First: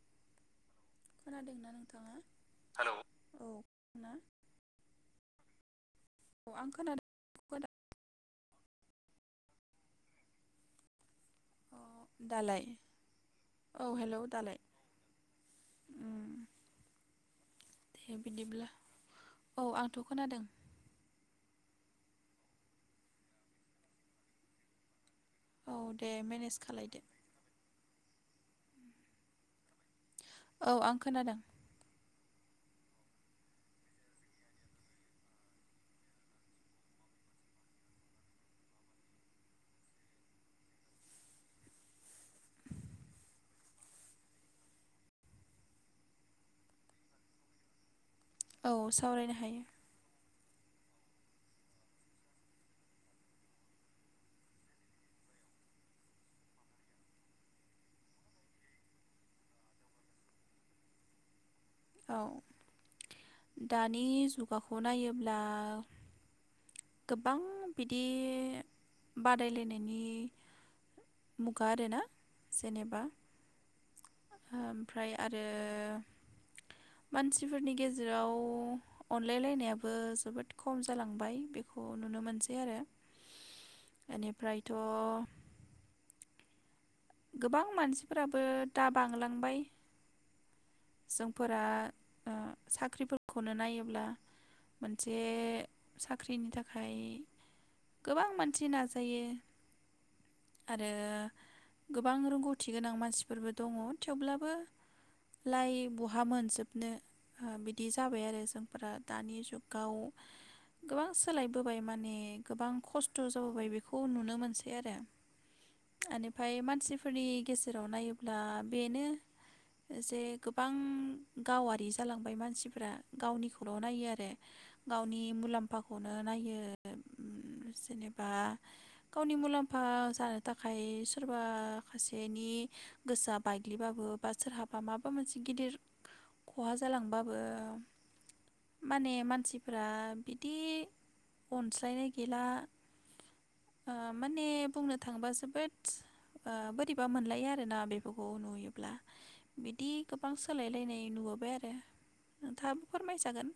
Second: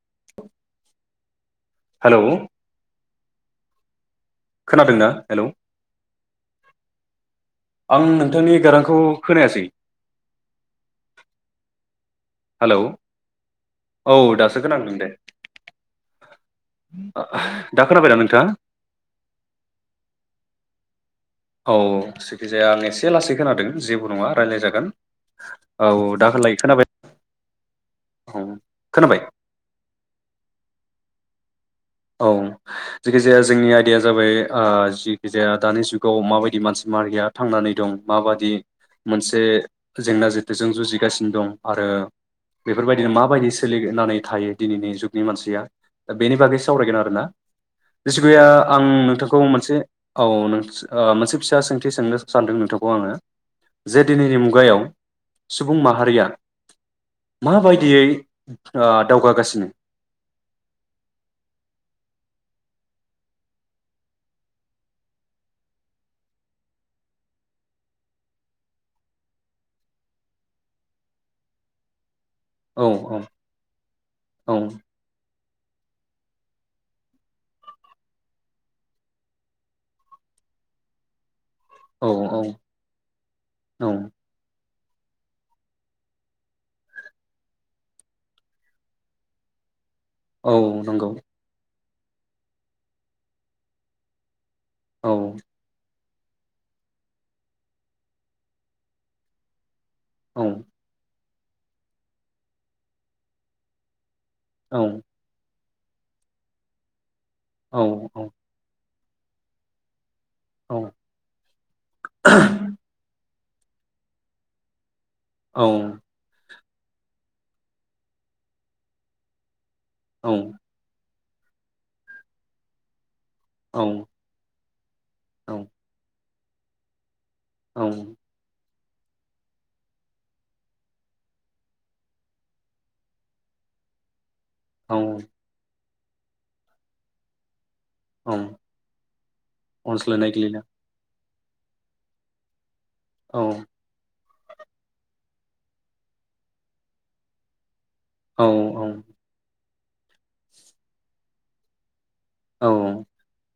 [inaudible] खोनादोंना नोंथाङा? हेलौ हेल औ ना खोनादोंना हेलौ आं खोनादों आं नोंथांनि गारांखौ खोनायासै अ दालाय हेलौ औ हेलौ दालाय दासो खोनादों दे आ, दा खोनाबायना दे नोंथाङा बिदिब्ला औ आंथ खोनादों औ जखिजाया आं एसे लासै खोनादों जेबो नङा रायज्लाय जागोन औ दे दाख मेनेज लायो खोनाबाय? खालायदो औ खोनाबाय औ आं खोनादों औ जखिजाया जोंनि आयदाया जाबाय ओ जिखि जाया दानि जुगाव माबायदि मानसि माहारिया थांनानै दं माबायदि मोनसे जेंना जेथोजों जुजिगासिनो दं आरो बेफोरबायदिनो माबायदि सोलिनानै थायो दिनैनि जुगनि मानसिया दा बेनि बागै सावरायगोन आरोना जेखुया औ आं सावरायनो नोंथांखौ हायो मोनसे औ नों औ मोनसे फिसा सोंथि सोंनो सानदों नोंथांखौ आङो जे दिनैनि मुगायाव सुबुं माहारिया माबायदियै दावगागासिनो? औ दानि जुगाखौ नायोब्ला गोबां बिदि बादायलायनायनि मुगा आरोना औ जेनेबा औ औ ओमफ्राय आ आरो मानसिफोरनि गेजेराव अनलायलायनायाबो जोबोद खम जालांबाय खौ औ नुनो औ मोनसै आरो औ एनिफ्राय द गोबां मानसिफोराबो दा बांलांबाय औ नंगौ जोंफोरा साख्रिफोरखौनो नायोब्ला औ मोनसे साख्रिनि थाखाय गोबां मानसि नाजायो औ आरो गोबां रोंगौथि गोनां मानसिफोरबो दङ थेवब्लाबो औ लाइ बहा मोनजोबनो आ बिदि औ जाबाय औ आरो जोंफोरा दानि जुगाव औ गोबां सोलायबोबाय माने गोबां खस्थ होबोबाय बेखौ नुनो मोनसै आरो। ओनिफ्राय मा सिफोरनि गेजेराव नायोब्ला बेनो जे औ गोबां। गावारि जालांबाय मानसिफ्रा। गावनिखौल नायो आरो। गावनि औ मुलाम्फाखौनो नायो। ओम जेनेबा गावनि मुलाम्फा जानो थाखाय सोरबा सासेनि गोसोआ बायग्लिबाबो बा सोरहा बा माबा औ मोनसे गिदिर खहा जालांबाबो औ माने मानसिफ्रा अनज्लायनाय बिदि गैला अनज्लायनाय गैला। औ। ओ माने बुंनो थाङोबा जोबोद ओ बोरैबा मोनलायो आरोना बे औ औ। बिदि गोबां सोलायलायनाय नुबोबाय आरो। नोंथाङाबो औ फोरमायजागोन।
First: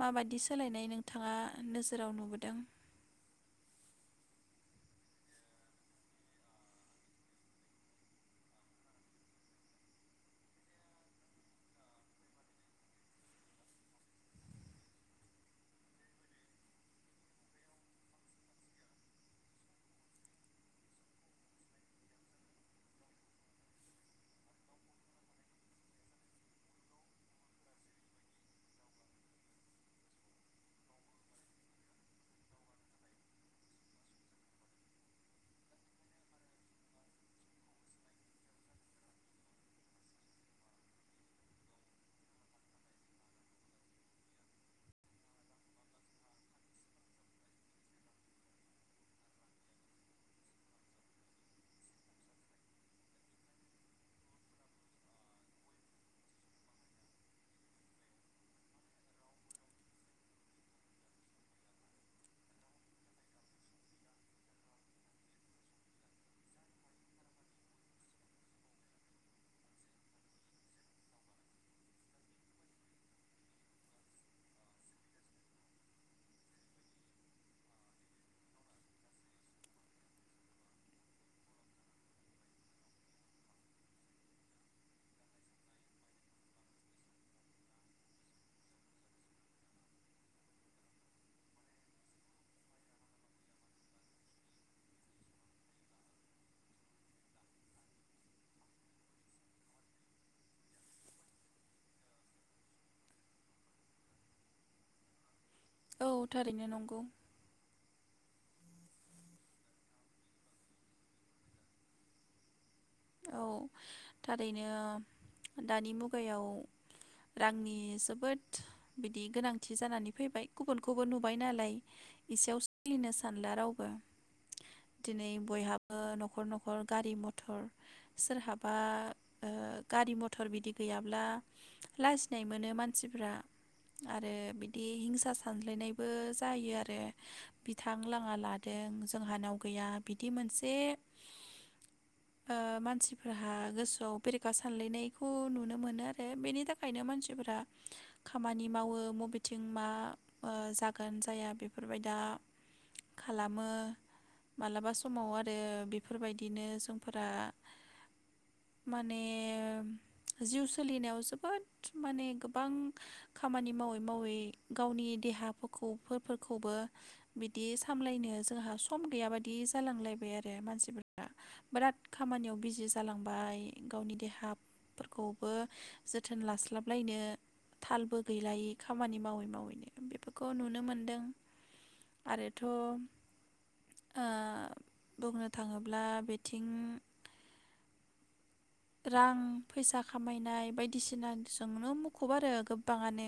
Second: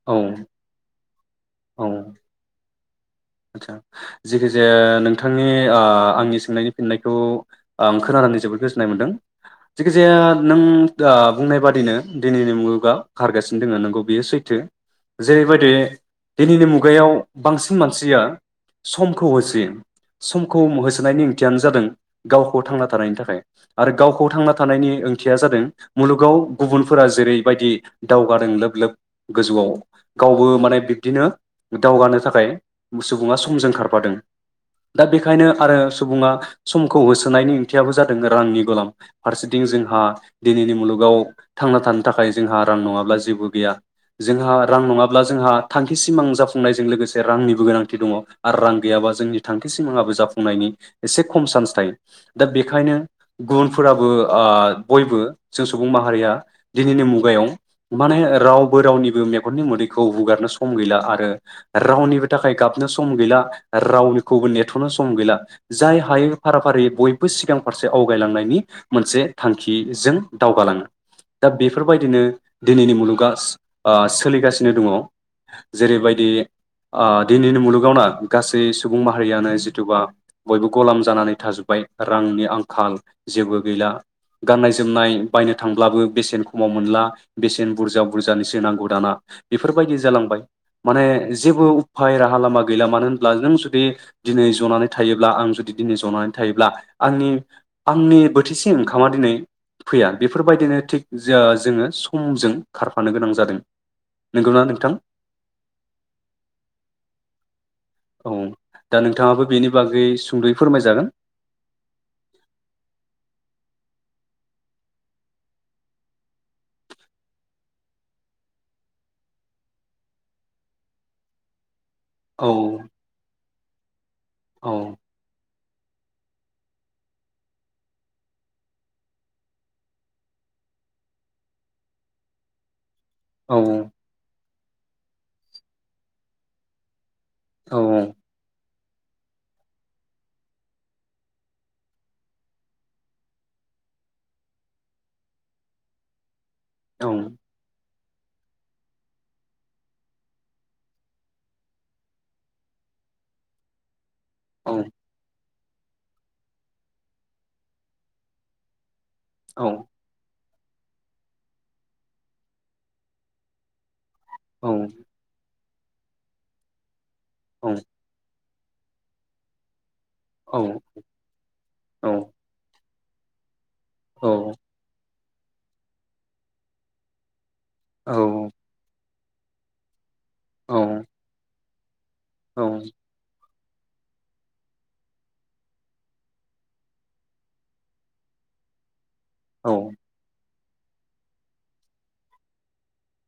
माबायदि औ सोलायनाय बिथाङा औ नोजोराव नुबोदों। आदसा जेखिजाया नोंथांनि ओ आंनि सोंनायनि फिननायखौ आं खोनानानै जोबोद गोजोननाय मोनदों। जखिजाया नों बुंनाय बादिनो दिनैनि मुलुगा खारगासिनो दङ नंगौ बियो सैथो। जेरैबायदि दिनैनि मुगायाव बांसिन मानसि सिया समखौ होसोयो। समखौ होसोनायनि ओंथियानो जादों गावखौ थांना थानायनि थाखाय आरो गावखौ थांना थानायनि ओंथिया जादों मुलुगाव गुबुनफोरा जेरैबायदि दावगादों लोब लोब गोजौआव गावबो माने बिब्दिनो दावगानो थाखाय सुबुङा समजों खारफादों। दा बेखायनो आरो सुबुङा समखौ होसोनायनि ओंथियाबो जादों रांनि गलाम फारसेथिं जोंहा दिनैनि मुलुगाव थांना थानो थाखाय जोंहा रां नङाब्ला जेबो गैया। जोंहा रां नङाब्ला जोंहा थांखि सिमां जाफुंनायजों लोगोसे रांनि गोनांथि दङ आरो रां गैयाबा जोंनि थांखि सिमाङाबो जाफुंनायनि एसे खम सान्स थायो। दा बेखायनो गुबुनफोराबो ओ बयबो जों सुबुं माहारिया दिनैनि मुगायाव माने रावबो रावनिबो मेगननि मोदैखौ हुगारनो सम गैला आरो रावनिबो थाखाय गाबनो सम गैला रावखौबो नेथनो सम गैला जाय हाय फारा फारि बयबो सिगां फारसे आवगायलांनायनि मोनसे थांखिजों दावगालाङो। दा बेफोरबायदिनो दिनैनि मुलुगा ओ सोलिगासिनो दङ जेरैबायदि ओ दिनैनि मुलुगावना गासै सुबुं माहारियानो जिथुबा बयबो गलाम जानानै थाजोब्बाय, रांनि आंखाल जेबो गैला गाननाय जोमनाय बायनो थांब्लाबो बेसेन खमाव मोनला बेसेन बुरजा बुरजानिसो नांगौ दाना बेफोरबायदि जालांबाय माने जेबो उ भाय राहा लामा गैला मानो होनब्ला नों जुदि दिनै जनानै थायोब्ला आं जुदि दिनै जनानै थायोब्ला आंनि आंनि बोथिसे ओंखामा दिनै फैया बेफोरबायदिनो थिग जे जोङो समजों खारफानो गोनां जादों नंगौना नोंथां? औ थारैनो नंगौ। औ दा नोंथाङाबो बेनि बागै सुंदयै फोरमायजागोन। औ थारैनो दानि मुगायाव रांनि जोबोद बिदि गोनांथि जानानै फैबाय गुबुनखौबो नुबाय नालाय। औ इसेयाव सोलिनो सानला राव औ [unintelligible] दिनै बयहा ओ नखर नखर गारि मथर सोरहाबा ओ गारि मथर बिदि गैयाब्ला लाजिनाय मोनो मानसि। मानसिफ्रा औ आरो बि [unintelligible] हिंसा सानज्लायनायबो जायो आरो। औ बिथां लाङा लाद दों जोंहानाव गैया बिदि मोनसे ओ मानसिफोरहा गोसोआव बेरेखा सानलायनायखौ नुनो मोनो आरो बेनि नि थाखायनो औ मानसिफोरा खामानि मावो मबेथिं मा जागोन जाया बेफोरबाय दा खालामो औ मालाबा समाव आरो बेफोरबायदिनो सम फोरा माने औ जिउ सोलिनायाव जोबोद माने गोबां खामानि मावो मावै गावनि देहा खौ फोरखौबो औ बिदि सामलायनो जोंहा सम गैया बादि जालांलाय बाय आरो औ मानसिफोरना बिराद औ खामानियाव बिज जि जालांबाय गावनि देहा फोर खौबो जोथोन लास्लाबलायनो औ तालबो गैलायि खामानि मावै मावैनो बेफोरखौ खौ औ नुनो मोनदों। आरोथ' ओ औ बुंनो थाङोब्ला बे थिं रां फैसा खामायनाय बायदिसिनाजोंनो मुखुब आरो गोब बाङानो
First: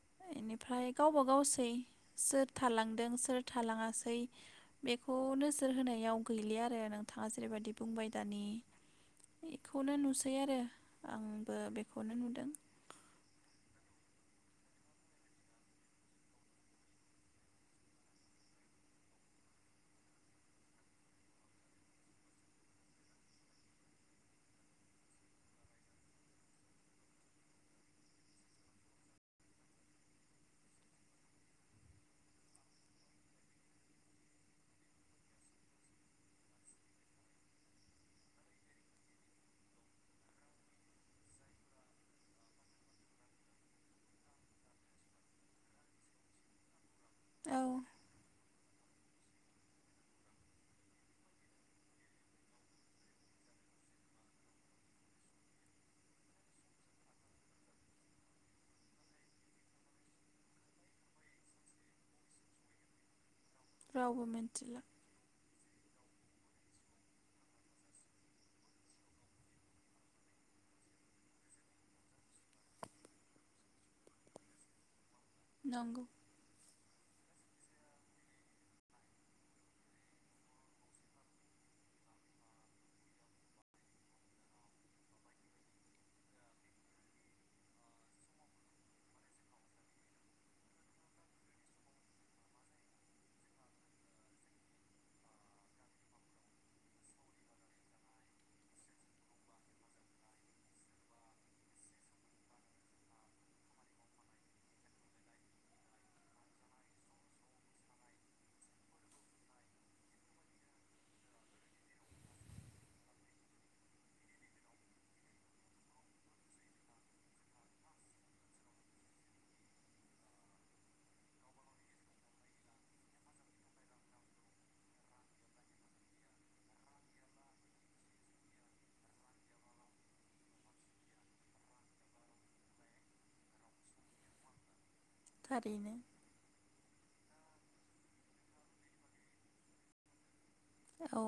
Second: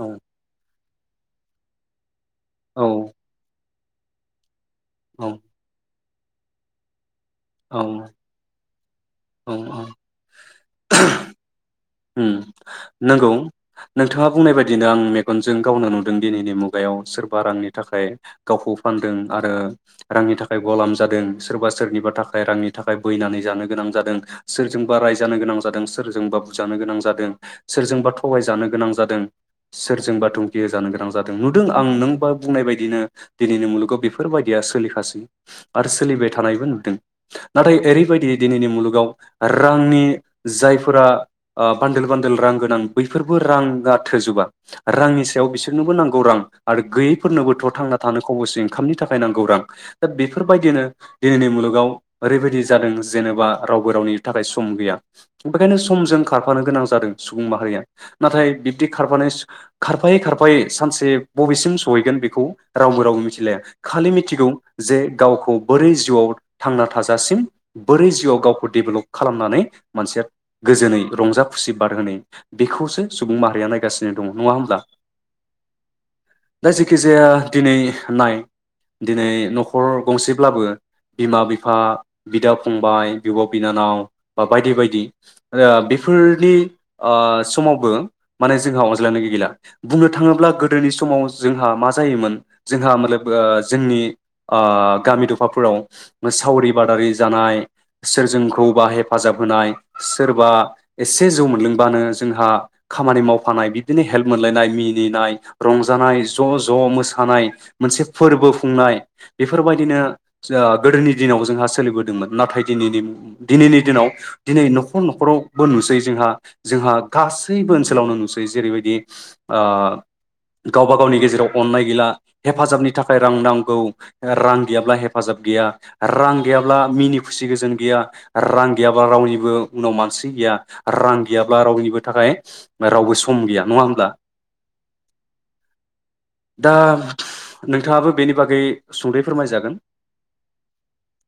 औ बेनिफ्राय गावबा गावसै। सोर थालांदों सोर थालाङा सै बेखौ नोजोर होनायाव गैलिया आरो नों थाङा जेरैबायदि बुंबाय औ दानि औ बेखौनो नुसै आरो आंबो बेखौनो उ नुदों नंगौ नोंथाङा बुंनाय बायदिनो आं मेगनजों गावनो नुदों दिनैनि मुगायाव सोरबा रांनि थाखाय गावखौ फानदों आरो रांनि थाखाय गलामजादों सोरबा सोरनिबा थाखाय रांनि थाखाय बैनानै जानो गोनां जादों सोरजोंबा रायजानो गोनां जादों सोरजोंबा बुजानों जानो गोनां जादों सोरजोंबा थगाय जानो गोनां जादों सोरजोंबा थुमखि जानो गोनां जादों नुदों आं नों बा बुंनाय बायदिनो दिनैनि मुलुगाव बेफोरबायदिया सोलिखासै आरो सोलिबाय थानायबो नुदों। नाथाय ओरैबायदि दिनैनि मुलुगाव रांनि जायफोरा ओ बान्दोल बान्दोल रां गोनां बैफोरबो राङा थोजोबा रांनि सायाव बिसोरनोबो नांगौ रां आरो औ गैयैफोरनोबोथ थांना थानो खबसे ओंखामनि थाखाय नांगौ रां दा बेफोरबायदिनो दिनैनि मुलुगाव ओरैबायदि जादों जेनेबा रावबो रावनिबो थाखाय सम गैया बेखायनो समजों खारफानो गोनां जादों सुबुं माहारिया नाथाय बिब्दि खारफानाय खारफायै खारफायै सानसे बबेसिम सहैगोन बेखौ रावबो राव मिथिलाया खालि रावबो मिथिगौ मिथिला जे गावखौ बोरै जिउआव थांना थाजासिम बोरै जिउआव गावखौ डेभेलप खालामनानै मोनसिया गोजोनै रंजा खुसि बारहोनाय बेखौसो सुबुं माहारिया नायगासिनो दङ नङा होमब्ला नंगौ खि जाया दिनै नाय दिनै न'खर गंसेब्लाबो बिमा बिफा बिदा फंबाय बिब'-बिनानाव बा बायदि बायदि ओ बे बेफोरनि ओ समावबो माने जोंहा अनज्लायनाय गैला। बुंनो थाङोब्ला गोदोनि समाव जोंहा मा जायोमोन जोंहा मतलाब जोंनि ओ गामि दफाफोराव सावरि बादारि जानाय सोरजोंखौबा हेफाजाब होनाय सोरबा एसे जौ मोनलोंबानो जोंहा खामानि मावफानाय बिदिनो हेल्प मोनलायनाय मिनिनाय रंजानाय ज' ज' मोसानाय मोनसे फोरबो खुंनाय बेफोरबायदिनो ओ गोदोनि दिनाव जोंहा सोलिबोदोंमोन नाथाय दिनैनि दिनैनि दिनाव दिनै न'खर न'खराव बो नुसै जोंहा जोंहा गासैबो ओनसोलावनो नुसै जेरैबायदि आ गावबा गावनि गेजेराव अननाय गैला हेफाजाबनि थाखाय रां नांगौ रां गैयाब्ला हेफाजाब गैया रां गैयाब्ला मिनि खुसि गोजोन गैया रां गैयाब्ला रावनिबो उनाव मानसि गैया रां गैयाब्ला रावनिबो थाखाय रावबो सम गैया नङा होमब्ला? थारैनो आं नोंथाङाबो बेनि बागै सुंदै फोरमायजागोन। औ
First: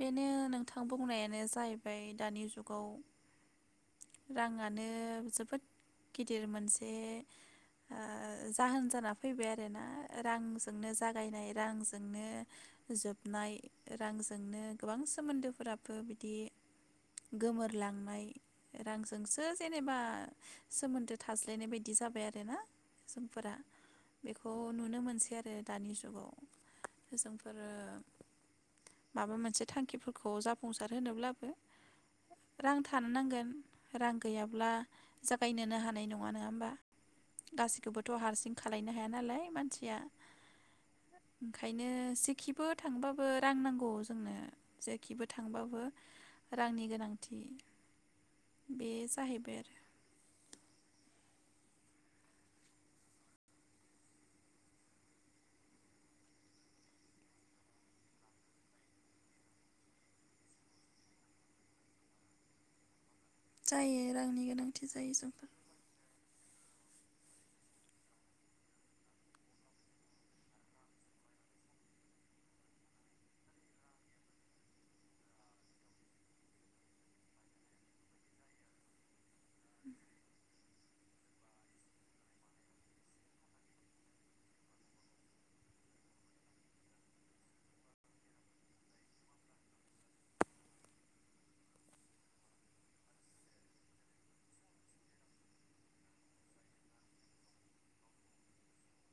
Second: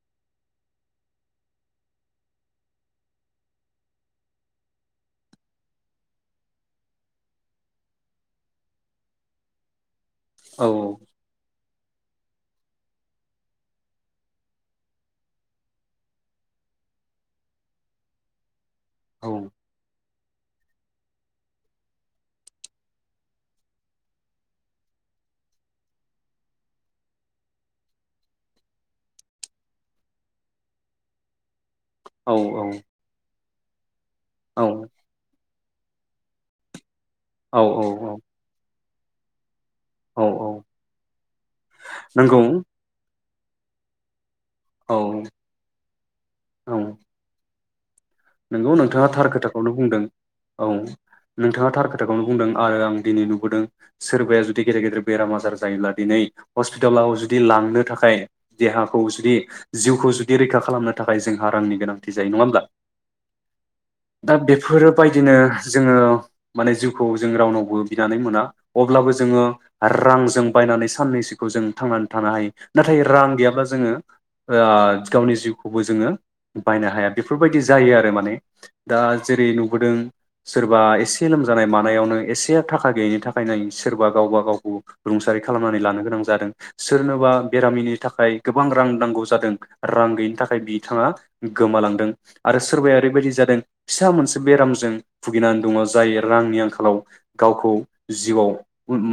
बेनो नोंथां बुंनायानो जाहैबाय दानि जुगाव राङानो जोबोद गिदिर मोनसे ओ जाहोन जाना फैबाय आरोना औ रांजोंनो जागायनाय रांजों जोंनो जोबनाय रांजोंनो गोबां सोमोन्दोफोराबो बिदि गोमोरलांनाय औ रांजोंसो जेनेबा सोमोन्दो थाज्लायनाय बायदि जाबाय आरोना जोंफोरा बेखौ नुनो मोनसै आरो दानि जुगाव जोंफोरो माबा मोनसे थांखिफोरखौ जाफुंसार होनोब्लाबो औ रां थानो नांगोन रां औ गैयाब्ला जागायनोनो हाना नाय नङा नङा होमबा गासैखौबोथ औ हारसिं खा खालायनो हाया नालाय मान सिया औ औ ओंखायनो नंगौ जेखिबो थांबाबो रां नांगौ जोंनो औ जेखिबो थांबाबो रांनि गोनांथि नोंगौ बे नोंथाङा थार जाहैबाय खोथाखौनो आरो बुंदों। औ नोंथाङा थार खोथाखौनो बुंदों आरो आं दिनै नुबोदों सोरबाया जुदि गेदेर गेदेर बेराम आजार जायोब्ला दिनै हस्पिटालाव जुदि लांनो थाखाय देहाखौ जुदि जिउखौ जुदि रैखा खालामनो थाखाय जोंहा रांनि गोनांथि जायो नङा होमब्ला? जायो दा रांनि गोनांथि जायो बेफोरबायदिनो जोंफोर जोङो माने जिउखौ जों रावनावबो बिनानै मोना अब्लाबो जोङो रांजों बायनानै साननैसोखौ जों थांनानै थानो हायो नाथाय रां गैयाब्ला जोङो ओआ गावनि जिउखौबो जोङो बायनो हाया बेफोर बेबायदि जायो आरो माने दा जेरै नुबोदों सोरबा एसे लोमजानाय मानायावनो एसे थाखा गैयिनि थाखायनो सोरबा गावबा गावखौ रुंसारि खालामनानै लानो गोनां जादों सोरनोबा बेरामिनि थाखाय गोबां रां नांगौ जादों रां गैयिनि थाखाय बिथाङा गोमालांदों आरो सोरबाया ओरैबायदि जादों फिसा मोनसे बेरामजों भुगिनानै दङ जाय रांनि आंखालाव गावखौ जिउआव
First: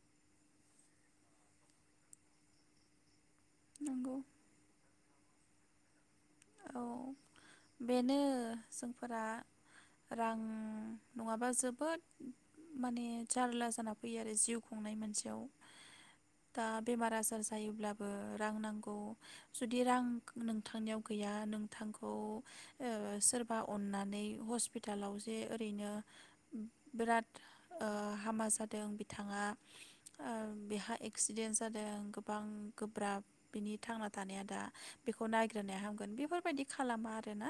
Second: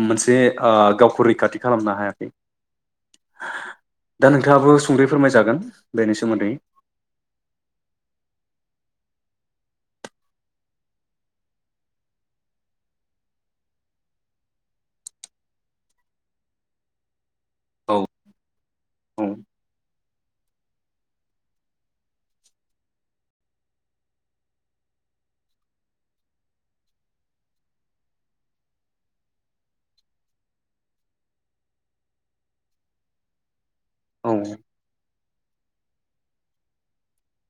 मोनसे आ गावखौ रैखाथि खालामनो हायाखै नंगौ दा नोंथाङाबो सुंदयै फोरमायजागोन बेनि सोमोन्दै औ बेनो ओ जोंफोरा रां नङाबा जोबोद माने जारला जाना फैयो आरो जिउ खुंनाय मोनसेयाव दा बेमार आजार ज औ जायोब्लाबो रां नांगौ औ जुदि रां नोंथांनियाव गैया नोंथांखौ ओ सोरबा अन्नानै हस्पिटालाव जे ओरैनो बिराद ओ हामा जादों बिथाङा ओ बेहा एक्सिडेन्ट जादों गोबां गोब्राब बिनि थांना औ थानाया दा बेखौ नायग्रोनाया हाम बेफोरबायदि खालामा आरोना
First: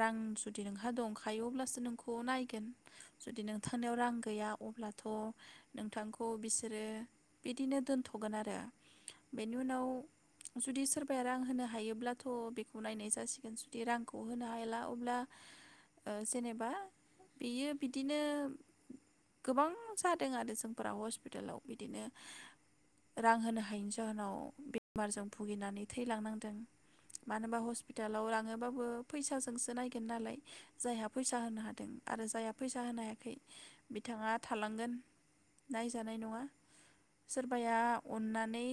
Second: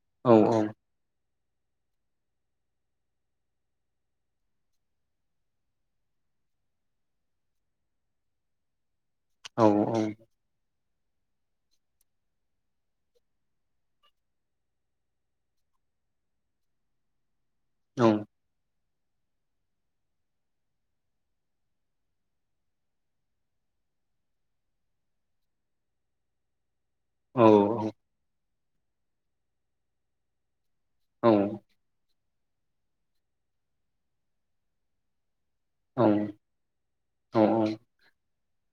रां औ औ जुदि नोंहा दं खायो अब्लासो नोंखौ नायगोन जुदि नोंथांनियाव रां गैया अब्लाथ नोंथांखौ बिसोरो बिदिनो दोनथ'गोन आरो बेनि औ उनाव जुदि सोरबा उफाया रां होनो हायोब्लाथ' बे खौ नायनाय जासिगोन जुदि रांखौ होनो हायाला ओ अब्ला जेनेबा बेयो औ बिदिनो गोबां जादों आरो जोंफोरा हस्पिटालाव बिदिनो रां होनो हायैनि जाहोनाव बेमारजों भुगिनानै थैलांनांदों औ मानो होनोबा हस्पिटालाव लाङोबा बो फैसाजोंसो नायगोन नालाय जायहा फैसा होनो औ हादों आरो जायहा फैसा होनो हायाखै बिथाङा थालांगोन नायजानाय नङा सोरबाया औ अननानै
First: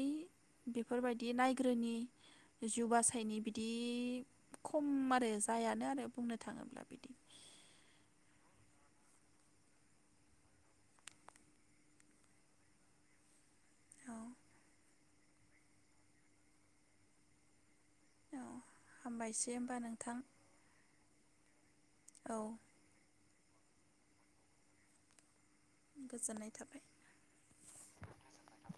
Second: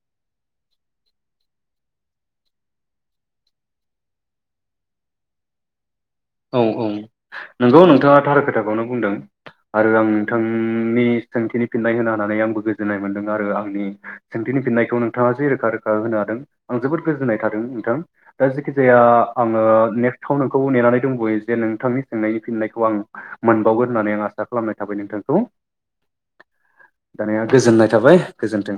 बेफोरबायदि नायग्रोनि जिउ बासायनि बि बिदि खम आरो जायानो आरो बुंनो औ थाङोब्ला औ बिदि नंगौ नोंथाङा थार खोथाखौनो बुंदों आरो आं नोंथांनि सोंथिनि फिननाय होनो हानानै आंबो गोजोननाय मोनदों आरो आंनि औ सोंथिनि फिननायखौ नोंथाङा जे रोखा रोखा होनो हादों आं जोबोद गोजोननाय थादों थां औ दा जेखि जाया हामबायसै आङो होमबा नोंथां नेक्स्टाव नोंखौ नेनानै दंबयो जे नों बिथांनि औ सोंनायनि फिननायखौ आं मोनबावगोन होननानै आं आसा खालामनाय थाबाय नोंथांखौ गोजोननाय थाबाय दानिया गोजोननाय थाबाय गोजोन्थों।